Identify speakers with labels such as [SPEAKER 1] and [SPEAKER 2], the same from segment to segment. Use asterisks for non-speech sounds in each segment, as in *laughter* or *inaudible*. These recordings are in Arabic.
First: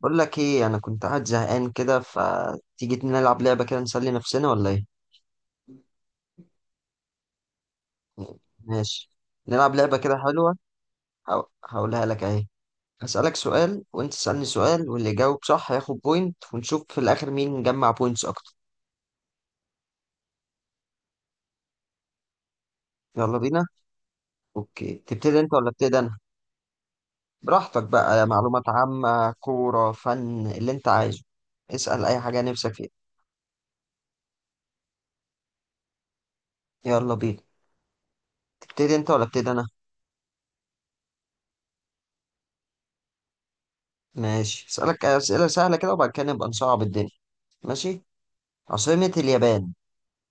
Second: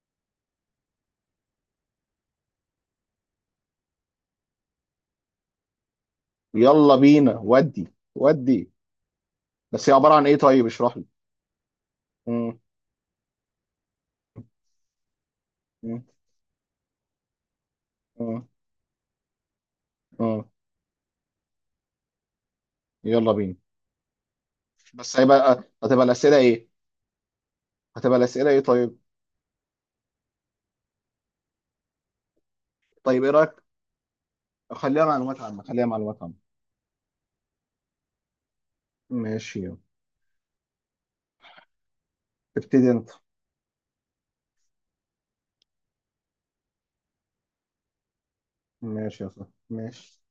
[SPEAKER 1] بقول لك ايه، انا كنت قاعد زهقان كده. فتيجي نلعب لعبه كده نسلي نفسنا ولا ايه؟
[SPEAKER 2] يلا بينا ودي.
[SPEAKER 1] ماشي، نلعب
[SPEAKER 2] بس هي
[SPEAKER 1] لعبه
[SPEAKER 2] عبارة
[SPEAKER 1] كده
[SPEAKER 2] عن ايه؟
[SPEAKER 1] حلوه.
[SPEAKER 2] طيب اشرح لي.
[SPEAKER 1] هقولها لك اهي.
[SPEAKER 2] مم،
[SPEAKER 1] هسألك سؤال وانت تسألني سؤال، واللي يجاوب صح هياخد
[SPEAKER 2] مم،
[SPEAKER 1] بوينت، ونشوف في الاخر مين جمع بوينتس
[SPEAKER 2] مم،
[SPEAKER 1] اكتر.
[SPEAKER 2] مم. يلا
[SPEAKER 1] يلا
[SPEAKER 2] بينا.
[SPEAKER 1] بينا. اوكي،
[SPEAKER 2] بس
[SPEAKER 1] تبتدي انت
[SPEAKER 2] هيبقى
[SPEAKER 1] ولا ابتدي
[SPEAKER 2] هتبقى
[SPEAKER 1] انا؟
[SPEAKER 2] الأسئلة ايه؟
[SPEAKER 1] براحتك
[SPEAKER 2] هتبقى
[SPEAKER 1] بقى،
[SPEAKER 2] الأسئلة ايه
[SPEAKER 1] معلومات
[SPEAKER 2] طيب؟
[SPEAKER 1] عامه، كوره، فن، اللي انت عايزه. اسأل اي حاجه نفسك فيها.
[SPEAKER 2] طيب ايه رأيك، خليها معلومات عامة، خليها معلومات عامة.
[SPEAKER 1] يلا بينا، تبتدي انت ولا ابتدي
[SPEAKER 2] ماشي
[SPEAKER 1] انا؟
[SPEAKER 2] يلا. ابتدي انت.
[SPEAKER 1] ماشي، هسألك اسئله سهله كده وبعد كده نبقى نصعب الدنيا. ماشي، عاصمة
[SPEAKER 2] ماشي يا صاحبي
[SPEAKER 1] اليابان.
[SPEAKER 2] ماشي.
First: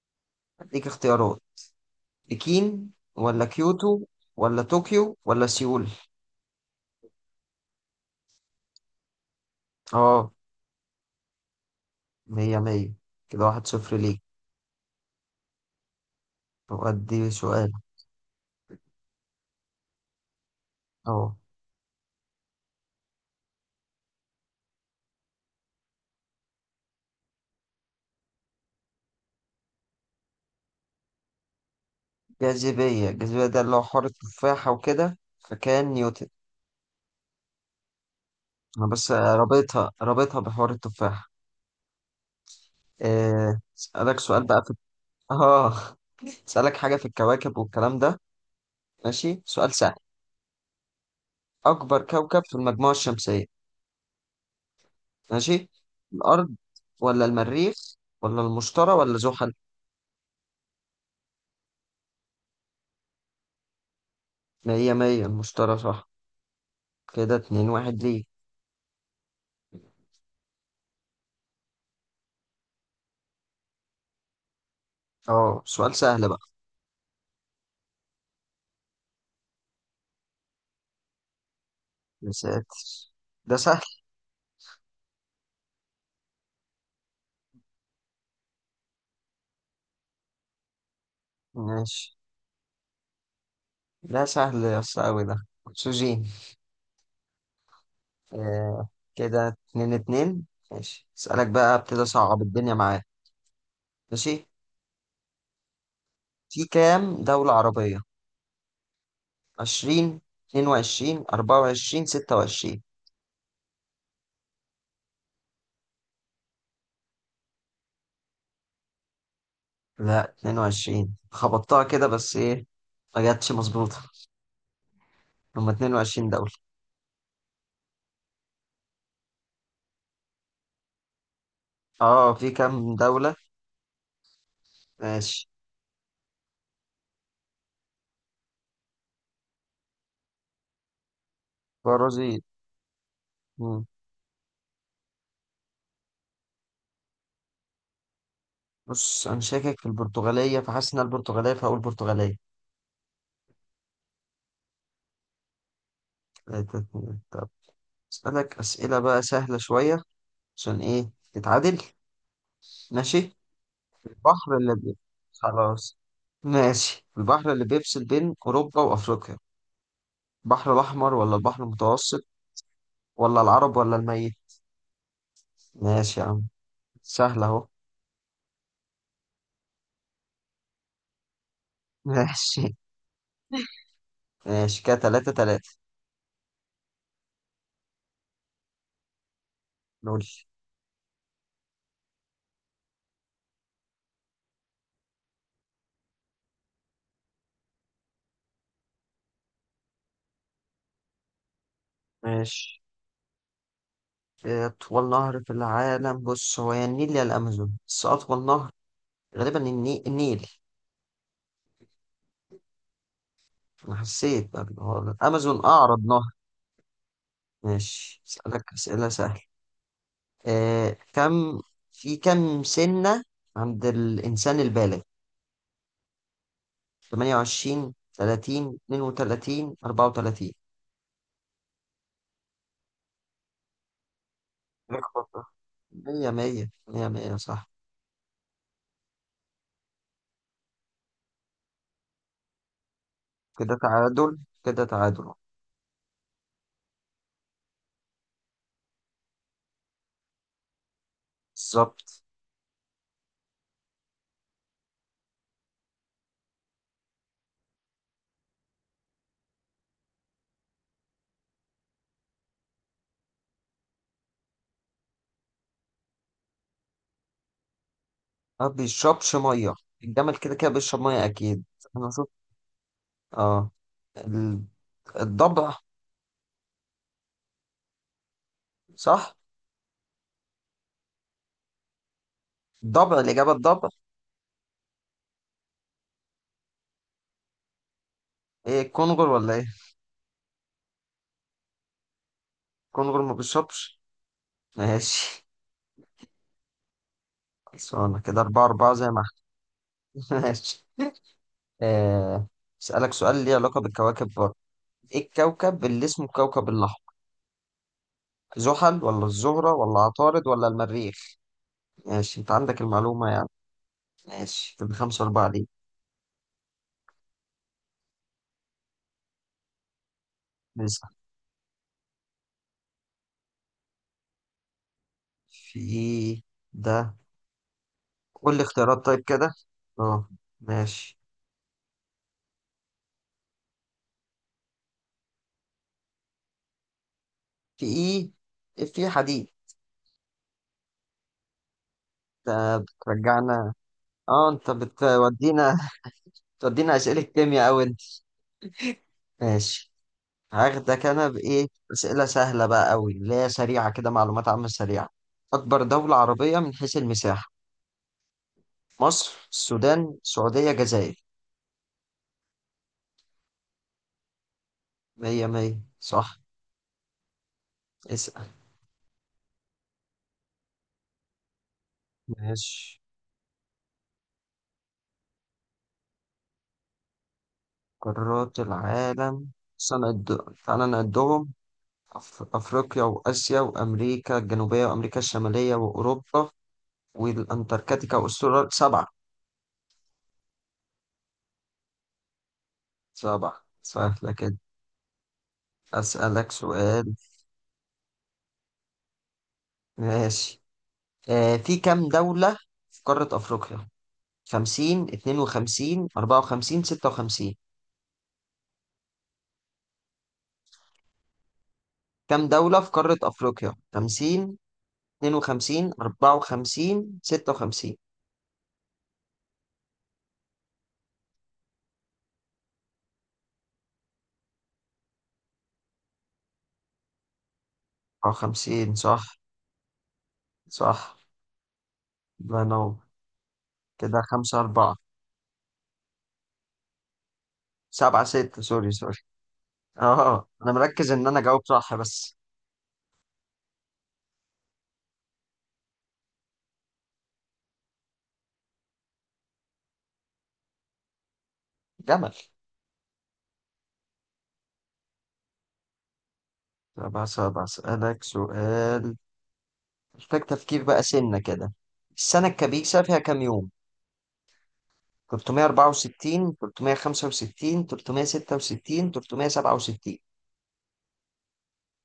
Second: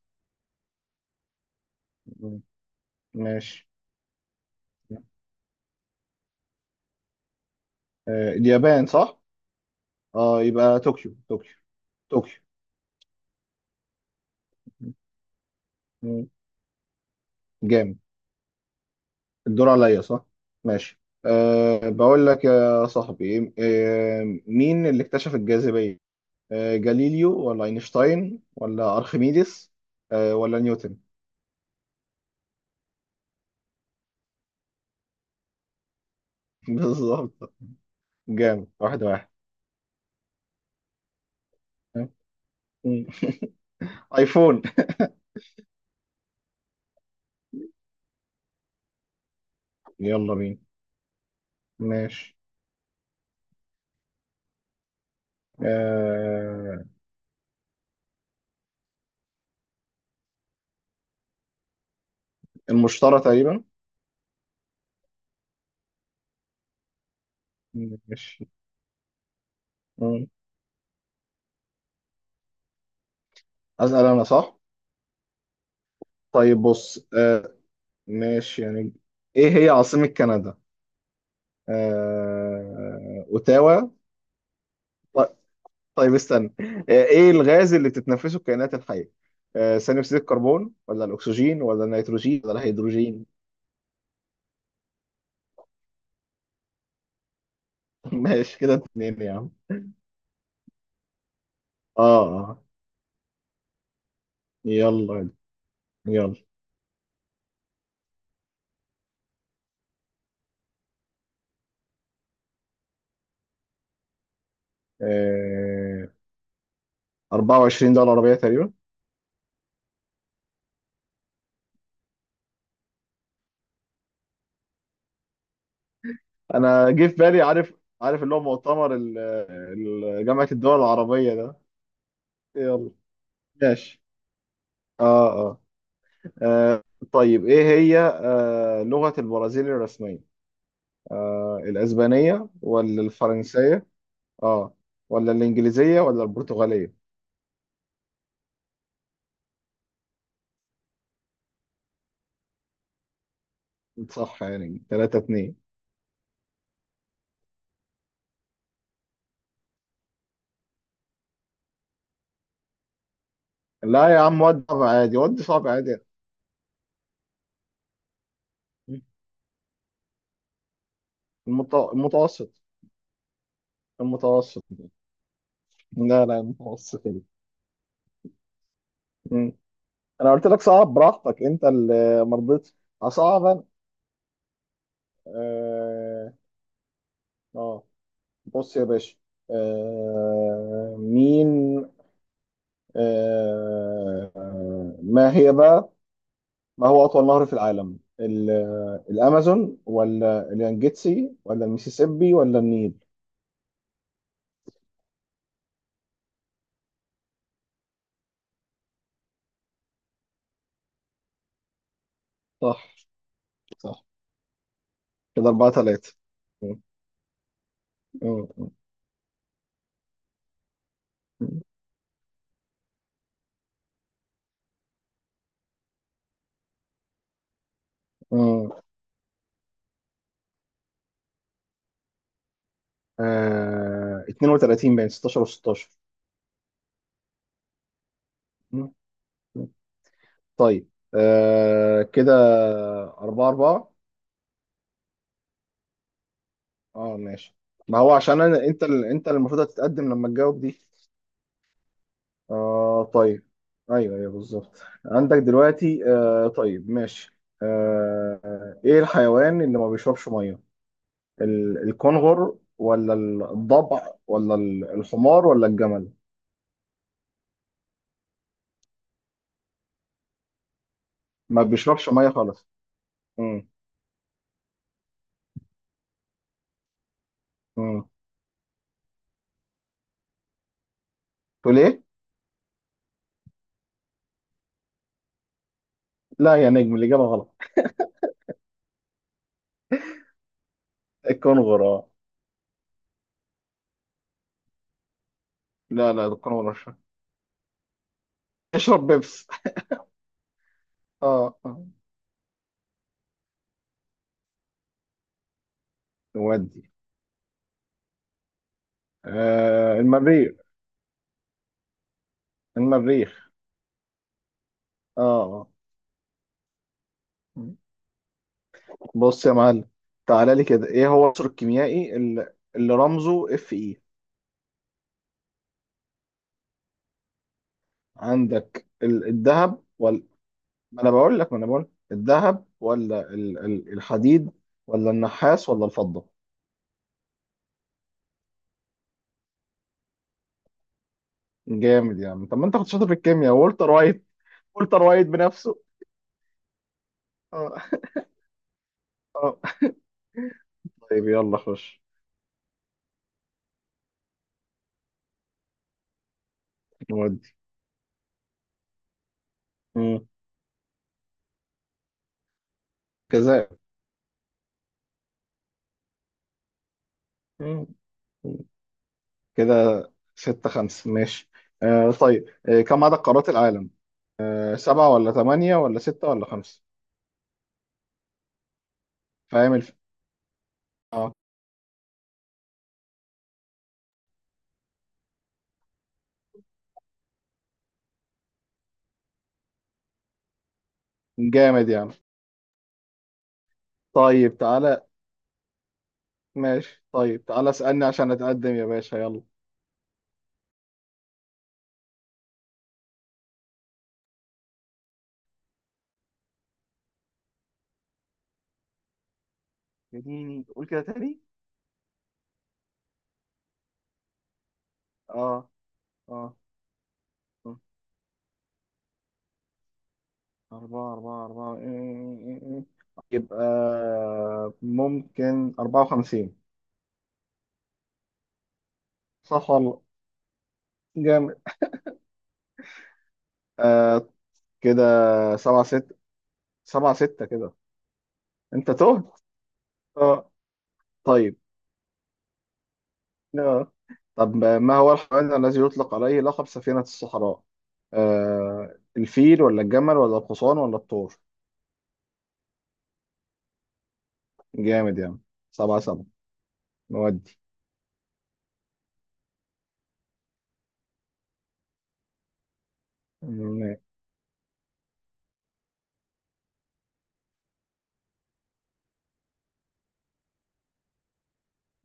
[SPEAKER 1] اديك اختيارات:
[SPEAKER 2] مم،
[SPEAKER 1] بكين ولا
[SPEAKER 2] ماشي.
[SPEAKER 1] كيوتو ولا طوكيو ولا سيول؟
[SPEAKER 2] آه، اليابان صح.
[SPEAKER 1] اه،
[SPEAKER 2] اه يبقى طوكيو، طوكيو، طوكيو.
[SPEAKER 1] مية مية، كده واحد صفر ليك.
[SPEAKER 2] مم،
[SPEAKER 1] طب ادي سؤال.
[SPEAKER 2] جامد. الدور عليا صح؟ ماشي.
[SPEAKER 1] اه،
[SPEAKER 2] أه بقول لك يا صاحبي، أه مين اللي اكتشف الجاذبية؟ آه، جاليليو ولا اينشتاين ولا ارخميدس، آه، ولا نيوتن؟
[SPEAKER 1] الجاذبية ده اللي هو حوار التفاحة وكده، فكان نيوتن.
[SPEAKER 2] *laughs* بالظبط، جامد.
[SPEAKER 1] انا
[SPEAKER 2] واحد
[SPEAKER 1] بس
[SPEAKER 2] واحد.
[SPEAKER 1] رابطها بحوار التفاحة.
[SPEAKER 2] مم. *laughs*
[SPEAKER 1] آه، اسألك سؤال
[SPEAKER 2] ايفون.
[SPEAKER 1] بقى في، اه، *laughs* اسألك حاجة في الكواكب والكلام ده. ماشي، سؤال سهل:
[SPEAKER 2] يلا بينا.
[SPEAKER 1] أكبر
[SPEAKER 2] ماشي.
[SPEAKER 1] كوكب في المجموعة الشمسية؟ ماشي، الأرض
[SPEAKER 2] آه
[SPEAKER 1] ولا المريخ ولا المشتري ولا زحل؟
[SPEAKER 2] المشترى تقريبا.
[SPEAKER 1] مية مية، المشتري صح. كده اتنين واحد ليه.
[SPEAKER 2] ماشي. مم. اسال انا صح؟
[SPEAKER 1] اه، سؤال سهل بقى.
[SPEAKER 2] طيب بص، آه ماشي يعني، ايه هي عاصمة كندا؟
[SPEAKER 1] يا ساتر،
[SPEAKER 2] آه
[SPEAKER 1] ده سهل.
[SPEAKER 2] اوتاوا. ط- طيب استنى. آه، ايه الغاز اللي بتتنفسه الكائنات الحية؟ آه، ثاني اكسيد الكربون ولا الاكسجين ولا
[SPEAKER 1] ماشي،
[SPEAKER 2] النيتروجين ولا الهيدروجين؟
[SPEAKER 1] ده سهل يا اسطى، أوي ده. أكسجين.
[SPEAKER 2] *laughs* ماشي، كده
[SPEAKER 1] آه،
[SPEAKER 2] اتنين يا
[SPEAKER 1] كده
[SPEAKER 2] عم.
[SPEAKER 1] اتنين اتنين. ماشي، اسألك بقى، ابتدي
[SPEAKER 2] اه
[SPEAKER 1] أصعب
[SPEAKER 2] اه.
[SPEAKER 1] الدنيا معاك. ماشي،
[SPEAKER 2] يلا. يلا.
[SPEAKER 1] في كام دولة عربية؟ عشرين، اتنين وعشرين، أربعة وعشرين، ستة وعشرين؟
[SPEAKER 2] آه 24 دولة عربية تقريبا.
[SPEAKER 1] لا، اتنين وعشرين خبطتها كده، بس ايه، ما جاتش مظبوطة. هما 22 دولة.
[SPEAKER 2] انا جه في بالي، عارف، عارف اللي هو مؤتمر جامعة الدول العربية ده.
[SPEAKER 1] اه، في
[SPEAKER 2] يلا.
[SPEAKER 1] كام دولة.
[SPEAKER 2] ماشي. اه
[SPEAKER 1] ماشي،
[SPEAKER 2] اه، آه طيب، ايه هي آه لغة البرازيل الرسمية؟ آه
[SPEAKER 1] برازيل.
[SPEAKER 2] الاسبانية ولا
[SPEAKER 1] مم.
[SPEAKER 2] الفرنسية، اه، ولا الانجليزية ولا البرتغالية؟
[SPEAKER 1] بص، انا شاكك في البرتغالية، فحاسس ان البرتغالية، فهقول برتغالية.
[SPEAKER 2] صح، يعني 3 2.
[SPEAKER 1] تلاتة، اتنين. طب اسألك اسئلة بقى سهلة شوية، عشان ايه تتعادل. ماشي،
[SPEAKER 2] لا يا عم
[SPEAKER 1] البحر
[SPEAKER 2] ودي
[SPEAKER 1] اللي
[SPEAKER 2] صعب
[SPEAKER 1] بي...
[SPEAKER 2] عادي، ودي صعب
[SPEAKER 1] خلاص،
[SPEAKER 2] عادي.
[SPEAKER 1] ماشي، البحر اللي بيفصل بين اوروبا وافريقيا، البحر الاحمر ولا البحر المتوسط
[SPEAKER 2] المتوسط.
[SPEAKER 1] ولا العرب ولا الميت؟
[SPEAKER 2] المتوسط.
[SPEAKER 1] ماشي يا
[SPEAKER 2] لا لا،
[SPEAKER 1] عم،
[SPEAKER 2] المتوسط يعني.
[SPEAKER 1] سهلة اهو.
[SPEAKER 2] مم. انا قلت لك صعب، براحتك انت
[SPEAKER 1] *laughs*
[SPEAKER 2] اللي ما رضيتش.
[SPEAKER 1] ماشي.
[SPEAKER 2] هصعب انا.
[SPEAKER 1] ماشي، كده تلاتة تلاتة.
[SPEAKER 2] اه آه. بص يا باشا،
[SPEAKER 1] نقول،
[SPEAKER 2] آه مين. آه ما هي بقى، ما هو اطول نهر في العالم؟ الامازون ولا اليانجيتسي ولا الميسيسيبي ولا
[SPEAKER 1] ماشي،
[SPEAKER 2] النيل؟
[SPEAKER 1] أطول نهر في العالم. بص، هو يا النيل يا الأمازون، بس أطول نهر غالبا النيل.
[SPEAKER 2] صح.
[SPEAKER 1] أنا
[SPEAKER 2] صح.
[SPEAKER 1] حسيت بقى هو
[SPEAKER 2] كده
[SPEAKER 1] الأمازون
[SPEAKER 2] أربعة
[SPEAKER 1] أعرض
[SPEAKER 2] ثلاثة.
[SPEAKER 1] نهر. ماشي، أسألك أسئلة سهلة. آه، كم، في كم سنة عند الإنسان البالغ؟ 28،
[SPEAKER 2] امم
[SPEAKER 1] 30، 32، 34؟
[SPEAKER 2] 32 بين
[SPEAKER 1] اخبط ده.
[SPEAKER 2] 16
[SPEAKER 1] 100 100 100 100، صح،
[SPEAKER 2] و16. طيب آه كده أربعة
[SPEAKER 1] كده
[SPEAKER 2] أربعة.
[SPEAKER 1] تعادل، كده تعادل.
[SPEAKER 2] اه ماشي. ما هو عشان أنا، أنت أنت اللي المفروض هتتقدم لما تجاوب دي.
[SPEAKER 1] بالظبط،
[SPEAKER 2] آه طيب، أيوه أيوه بالظبط، عندك دلوقتي. آه طيب ماشي، آه آه، إيه الحيوان اللي ما بيشربش مية؟ الكنغر ولا الضبع ولا الحمار ولا الجمل؟
[SPEAKER 1] ما بيشربش مية. الجمل كده كده بيشرب مية أكيد.
[SPEAKER 2] ما
[SPEAKER 1] أنا
[SPEAKER 2] بيشربش مية
[SPEAKER 1] شفت.
[SPEAKER 2] خالص. امم
[SPEAKER 1] اه، الضبع
[SPEAKER 2] امم
[SPEAKER 1] صح.
[SPEAKER 2] تقول إيه؟
[SPEAKER 1] الضبع الإجابة، الضبع.
[SPEAKER 2] لا يا نجم، الإجابة غلط.
[SPEAKER 1] ايه، الكونغر ولا ايه؟
[SPEAKER 2] الكنغر اه.
[SPEAKER 1] الكونغر ما بيشربش. ماشي،
[SPEAKER 2] لا لا، الكنغر مش-
[SPEAKER 1] خلصانة كده أربعة أربعة،
[SPEAKER 2] يشرب
[SPEAKER 1] زي ما
[SPEAKER 2] بيبس.
[SPEAKER 1] احنا. *laughs* ماشي.
[SPEAKER 2] اه آه.
[SPEAKER 1] آه، أسألك سؤال ليه علاقة بالكواكب برضه: ايه الكوكب اللي اسمه الكوكب
[SPEAKER 2] نودي.
[SPEAKER 1] الأحمر؟ زحل ولا الزهرة ولا
[SPEAKER 2] آه
[SPEAKER 1] عطارد
[SPEAKER 2] المريخ.
[SPEAKER 1] ولا المريخ؟ ماشي، انت عندك المعلومة يعني.
[SPEAKER 2] المريخ.
[SPEAKER 1] ماشي، كده خمسة أربعة ليه.
[SPEAKER 2] اه بص يا معلم، تعالى لي كده،
[SPEAKER 1] نسأل،
[SPEAKER 2] ايه هو العنصر الكيميائي اللي رمزه اف اي؟
[SPEAKER 1] في ايه ده؟ قول لي
[SPEAKER 2] عندك
[SPEAKER 1] اختيارات طيب كده.
[SPEAKER 2] الذهب ولا،
[SPEAKER 1] اه،
[SPEAKER 2] ما انا
[SPEAKER 1] ماشي،
[SPEAKER 2] بقول لك، ما انا بقول لك. الذهب ولا الحديد ولا النحاس ولا الفضة؟
[SPEAKER 1] في ايه، في حديد.
[SPEAKER 2] جامد يا عم. طب ما
[SPEAKER 1] ده
[SPEAKER 2] انت كنت شاطر في الكيمياء،
[SPEAKER 1] بترجعنا،
[SPEAKER 2] والتر وايت،
[SPEAKER 1] اه انت
[SPEAKER 2] والتر وايت
[SPEAKER 1] بتودينا،
[SPEAKER 2] بنفسه.
[SPEAKER 1] بتودينا اسئله كيمياء
[SPEAKER 2] اه.
[SPEAKER 1] اوي انت.
[SPEAKER 2] اه.
[SPEAKER 1] ماشي، هاخدك
[SPEAKER 2] طيب
[SPEAKER 1] انا
[SPEAKER 2] يلا
[SPEAKER 1] بايه.
[SPEAKER 2] خش.
[SPEAKER 1] اسئله سهله بقى اوي اللي هي سريعه كده، معلومات عامه سريعه. اكبر دوله عربيه من حيث
[SPEAKER 2] نودي.
[SPEAKER 1] المساحه: مصر، السودان،
[SPEAKER 2] مم.
[SPEAKER 1] سعوديه، جزائر؟
[SPEAKER 2] كذا.
[SPEAKER 1] مية مية صح.
[SPEAKER 2] مم.
[SPEAKER 1] اسأل.
[SPEAKER 2] كده ستة خمسة. ماشي. آه طيب، آه
[SPEAKER 1] ماشي،
[SPEAKER 2] كم عدد قارات العالم؟ آه سبعة ولا ثمانية ولا ستة ولا خمسة؟
[SPEAKER 1] قارات العالم.
[SPEAKER 2] فاهم
[SPEAKER 1] بس أنا تعالى
[SPEAKER 2] اه.
[SPEAKER 1] نعدهم: أفريقيا، وآسيا، وأمريكا الجنوبية، وأمريكا الشمالية، وأوروبا، والأنتاركتيكا، وأستراليا. سبعة.
[SPEAKER 2] جامد يعني.
[SPEAKER 1] سبعة سهلة كده.
[SPEAKER 2] طيب تعالى.
[SPEAKER 1] أسألك
[SPEAKER 2] ماشي
[SPEAKER 1] سؤال.
[SPEAKER 2] طيب، تعالى اسألني عشان اتقدم يا باشا، يلا.
[SPEAKER 1] ماشي، آه، في كام دولة في قارة أفريقيا؟ 50، 52، 54، 56؟
[SPEAKER 2] اديني قول كده تاني.
[SPEAKER 1] كام دولة في قارة أفريقيا؟ 50،
[SPEAKER 2] اه.
[SPEAKER 1] 52،
[SPEAKER 2] اه.
[SPEAKER 1] 54،
[SPEAKER 2] آه.
[SPEAKER 1] 56؟
[SPEAKER 2] أربعة أربعة أربعة إيه. إيه، إيه، إيه. يبقى ممكن أربعة وخمسين.
[SPEAKER 1] أو 50 صح.
[SPEAKER 2] صح والله.
[SPEAKER 1] صح،
[SPEAKER 2] جامد.
[SPEAKER 1] الله ينور. كده
[SPEAKER 2] آه
[SPEAKER 1] 5 4.
[SPEAKER 2] كده سبعة ستة. سبعة ستة كده.
[SPEAKER 1] 7 6، سوري
[SPEAKER 2] أنت
[SPEAKER 1] سوري.
[SPEAKER 2] تهت.
[SPEAKER 1] أه،
[SPEAKER 2] اه.
[SPEAKER 1] أنا مركز إن أنا
[SPEAKER 2] طيب
[SPEAKER 1] أجاوب صح بس.
[SPEAKER 2] آه. طب ما هو الحيوان الذي يطلق عليه لقب سفينة الصحراء؟ آه الفيل ولا الجمل ولا الحصان ولا الثور؟
[SPEAKER 1] جمل.
[SPEAKER 2] جامد يعني. سبعة سبعة.
[SPEAKER 1] طب بس
[SPEAKER 2] نودي.
[SPEAKER 1] بسألك سؤال محتاج تفكير بقى، سنة كده: السنة الكبيسة فيها كام يوم؟
[SPEAKER 2] م-
[SPEAKER 1] 364، 365، 366، 367؟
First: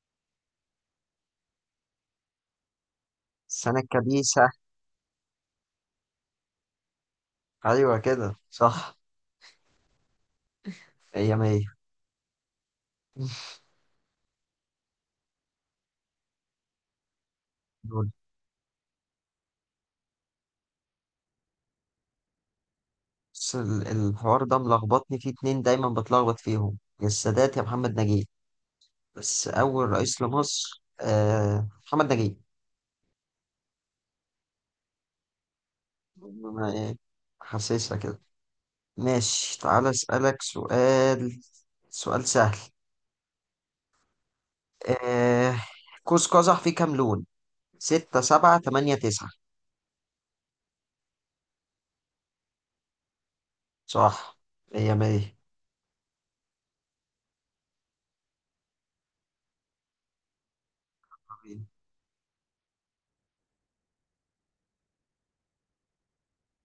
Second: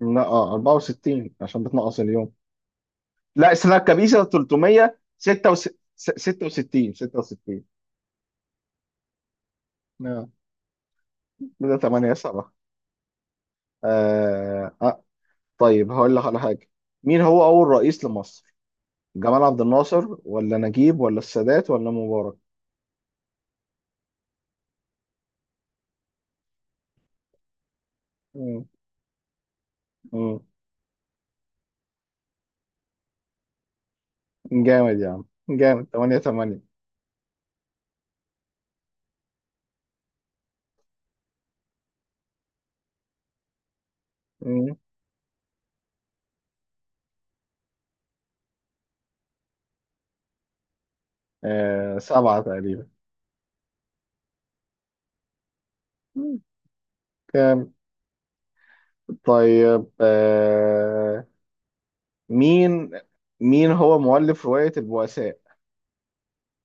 [SPEAKER 2] لا اه 64 عشان بتنقص اليوم. لا، السنة
[SPEAKER 1] السنة
[SPEAKER 2] الكبيسة
[SPEAKER 1] الكبيسة،
[SPEAKER 2] 366. 66 66.
[SPEAKER 1] أيوة كده صح.
[SPEAKER 2] آه.
[SPEAKER 1] هي مية.
[SPEAKER 2] كده 8 7. آه. آه. طيب هقول لك على حاجة، مين هو أول رئيس
[SPEAKER 1] دول،
[SPEAKER 2] لمصر؟ جمال عبد الناصر ولا نجيب ولا السادات ولا مبارك؟
[SPEAKER 1] بس الحوار ده ملخبطني فيه، اتنين دايما بتلخبط فيهم: يا السادات يا محمد نجيب. بس أول رئيس
[SPEAKER 2] مم.
[SPEAKER 1] لمصر، آه، محمد نجيب.
[SPEAKER 2] جامد يا عم. جامد. 8 8.
[SPEAKER 1] ما- إيه، حاسسها كده. ماشي، تعالى أسألك سؤال، سؤال سهل. آه، قوس قزح فيه كام لون؟ ستة، سبعة، تمانية، تسعة؟
[SPEAKER 2] آه سبعة تقريبا.
[SPEAKER 1] صح، مية مية.
[SPEAKER 2] مم. جامد. طيب آه
[SPEAKER 1] طبيعي.
[SPEAKER 2] مين، مين هو مؤلف رواية البؤساء؟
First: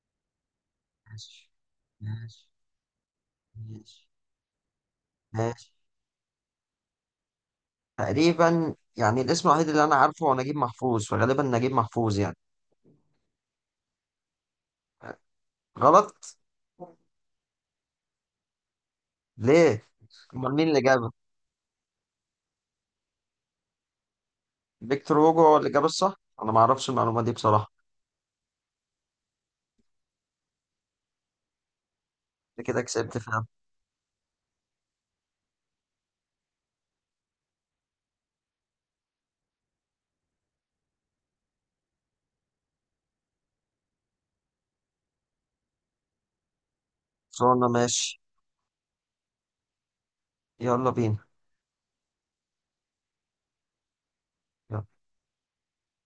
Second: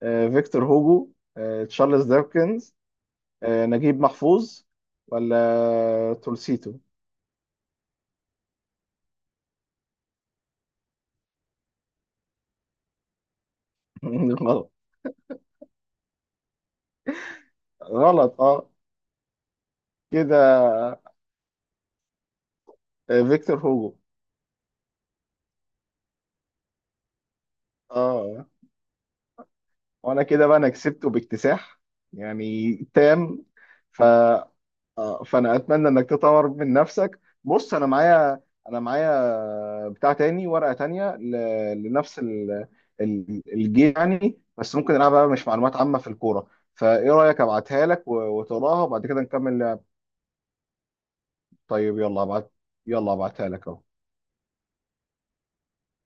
[SPEAKER 2] آه فيكتور هوجو،
[SPEAKER 1] ماشي.
[SPEAKER 2] آه تشارلز
[SPEAKER 1] ماشي.
[SPEAKER 2] ديكنز، آه نجيب
[SPEAKER 1] ماشي.
[SPEAKER 2] محفوظ،
[SPEAKER 1] ماشي.
[SPEAKER 2] ولا تولستوي؟
[SPEAKER 1] تقريبا يعني، الاسم الوحيد اللي أنا عارفه هو نجيب محفوظ، فغالبا نجيب محفوظ يعني.
[SPEAKER 2] *laughs* غلط.
[SPEAKER 1] غلط؟
[SPEAKER 2] غلط اه.
[SPEAKER 1] ليه؟ أمال
[SPEAKER 2] كده،
[SPEAKER 1] مين اللي جابه؟
[SPEAKER 2] آه فيكتور هوجو.
[SPEAKER 1] فيكتور هوجو هو اللي جاب الصح؟ أنا معرفش المعلومة دي بصراحة.
[SPEAKER 2] اه وانا كده بقى، انا كسبته باكتساح،
[SPEAKER 1] أنت
[SPEAKER 2] يعني
[SPEAKER 1] كده كسبت
[SPEAKER 2] تام.
[SPEAKER 1] فيها.
[SPEAKER 2] فا آه، فانا اتمنى انك تطور من نفسك. بص انا معايا، انا معايا بتاع تاني، ورقه تانيه لنفس الجيم يعني، بس ممكن نلعبها بقى مش معلومات عامه، في الكوره. فايه رايك
[SPEAKER 1] صورنا،
[SPEAKER 2] ابعتها
[SPEAKER 1] ماشي،
[SPEAKER 2] لك وتقراها وبعد كده نكمل لعب.
[SPEAKER 1] يلا بينا.
[SPEAKER 2] طيب يلا ابعت. يلا ابعتها لك اهو.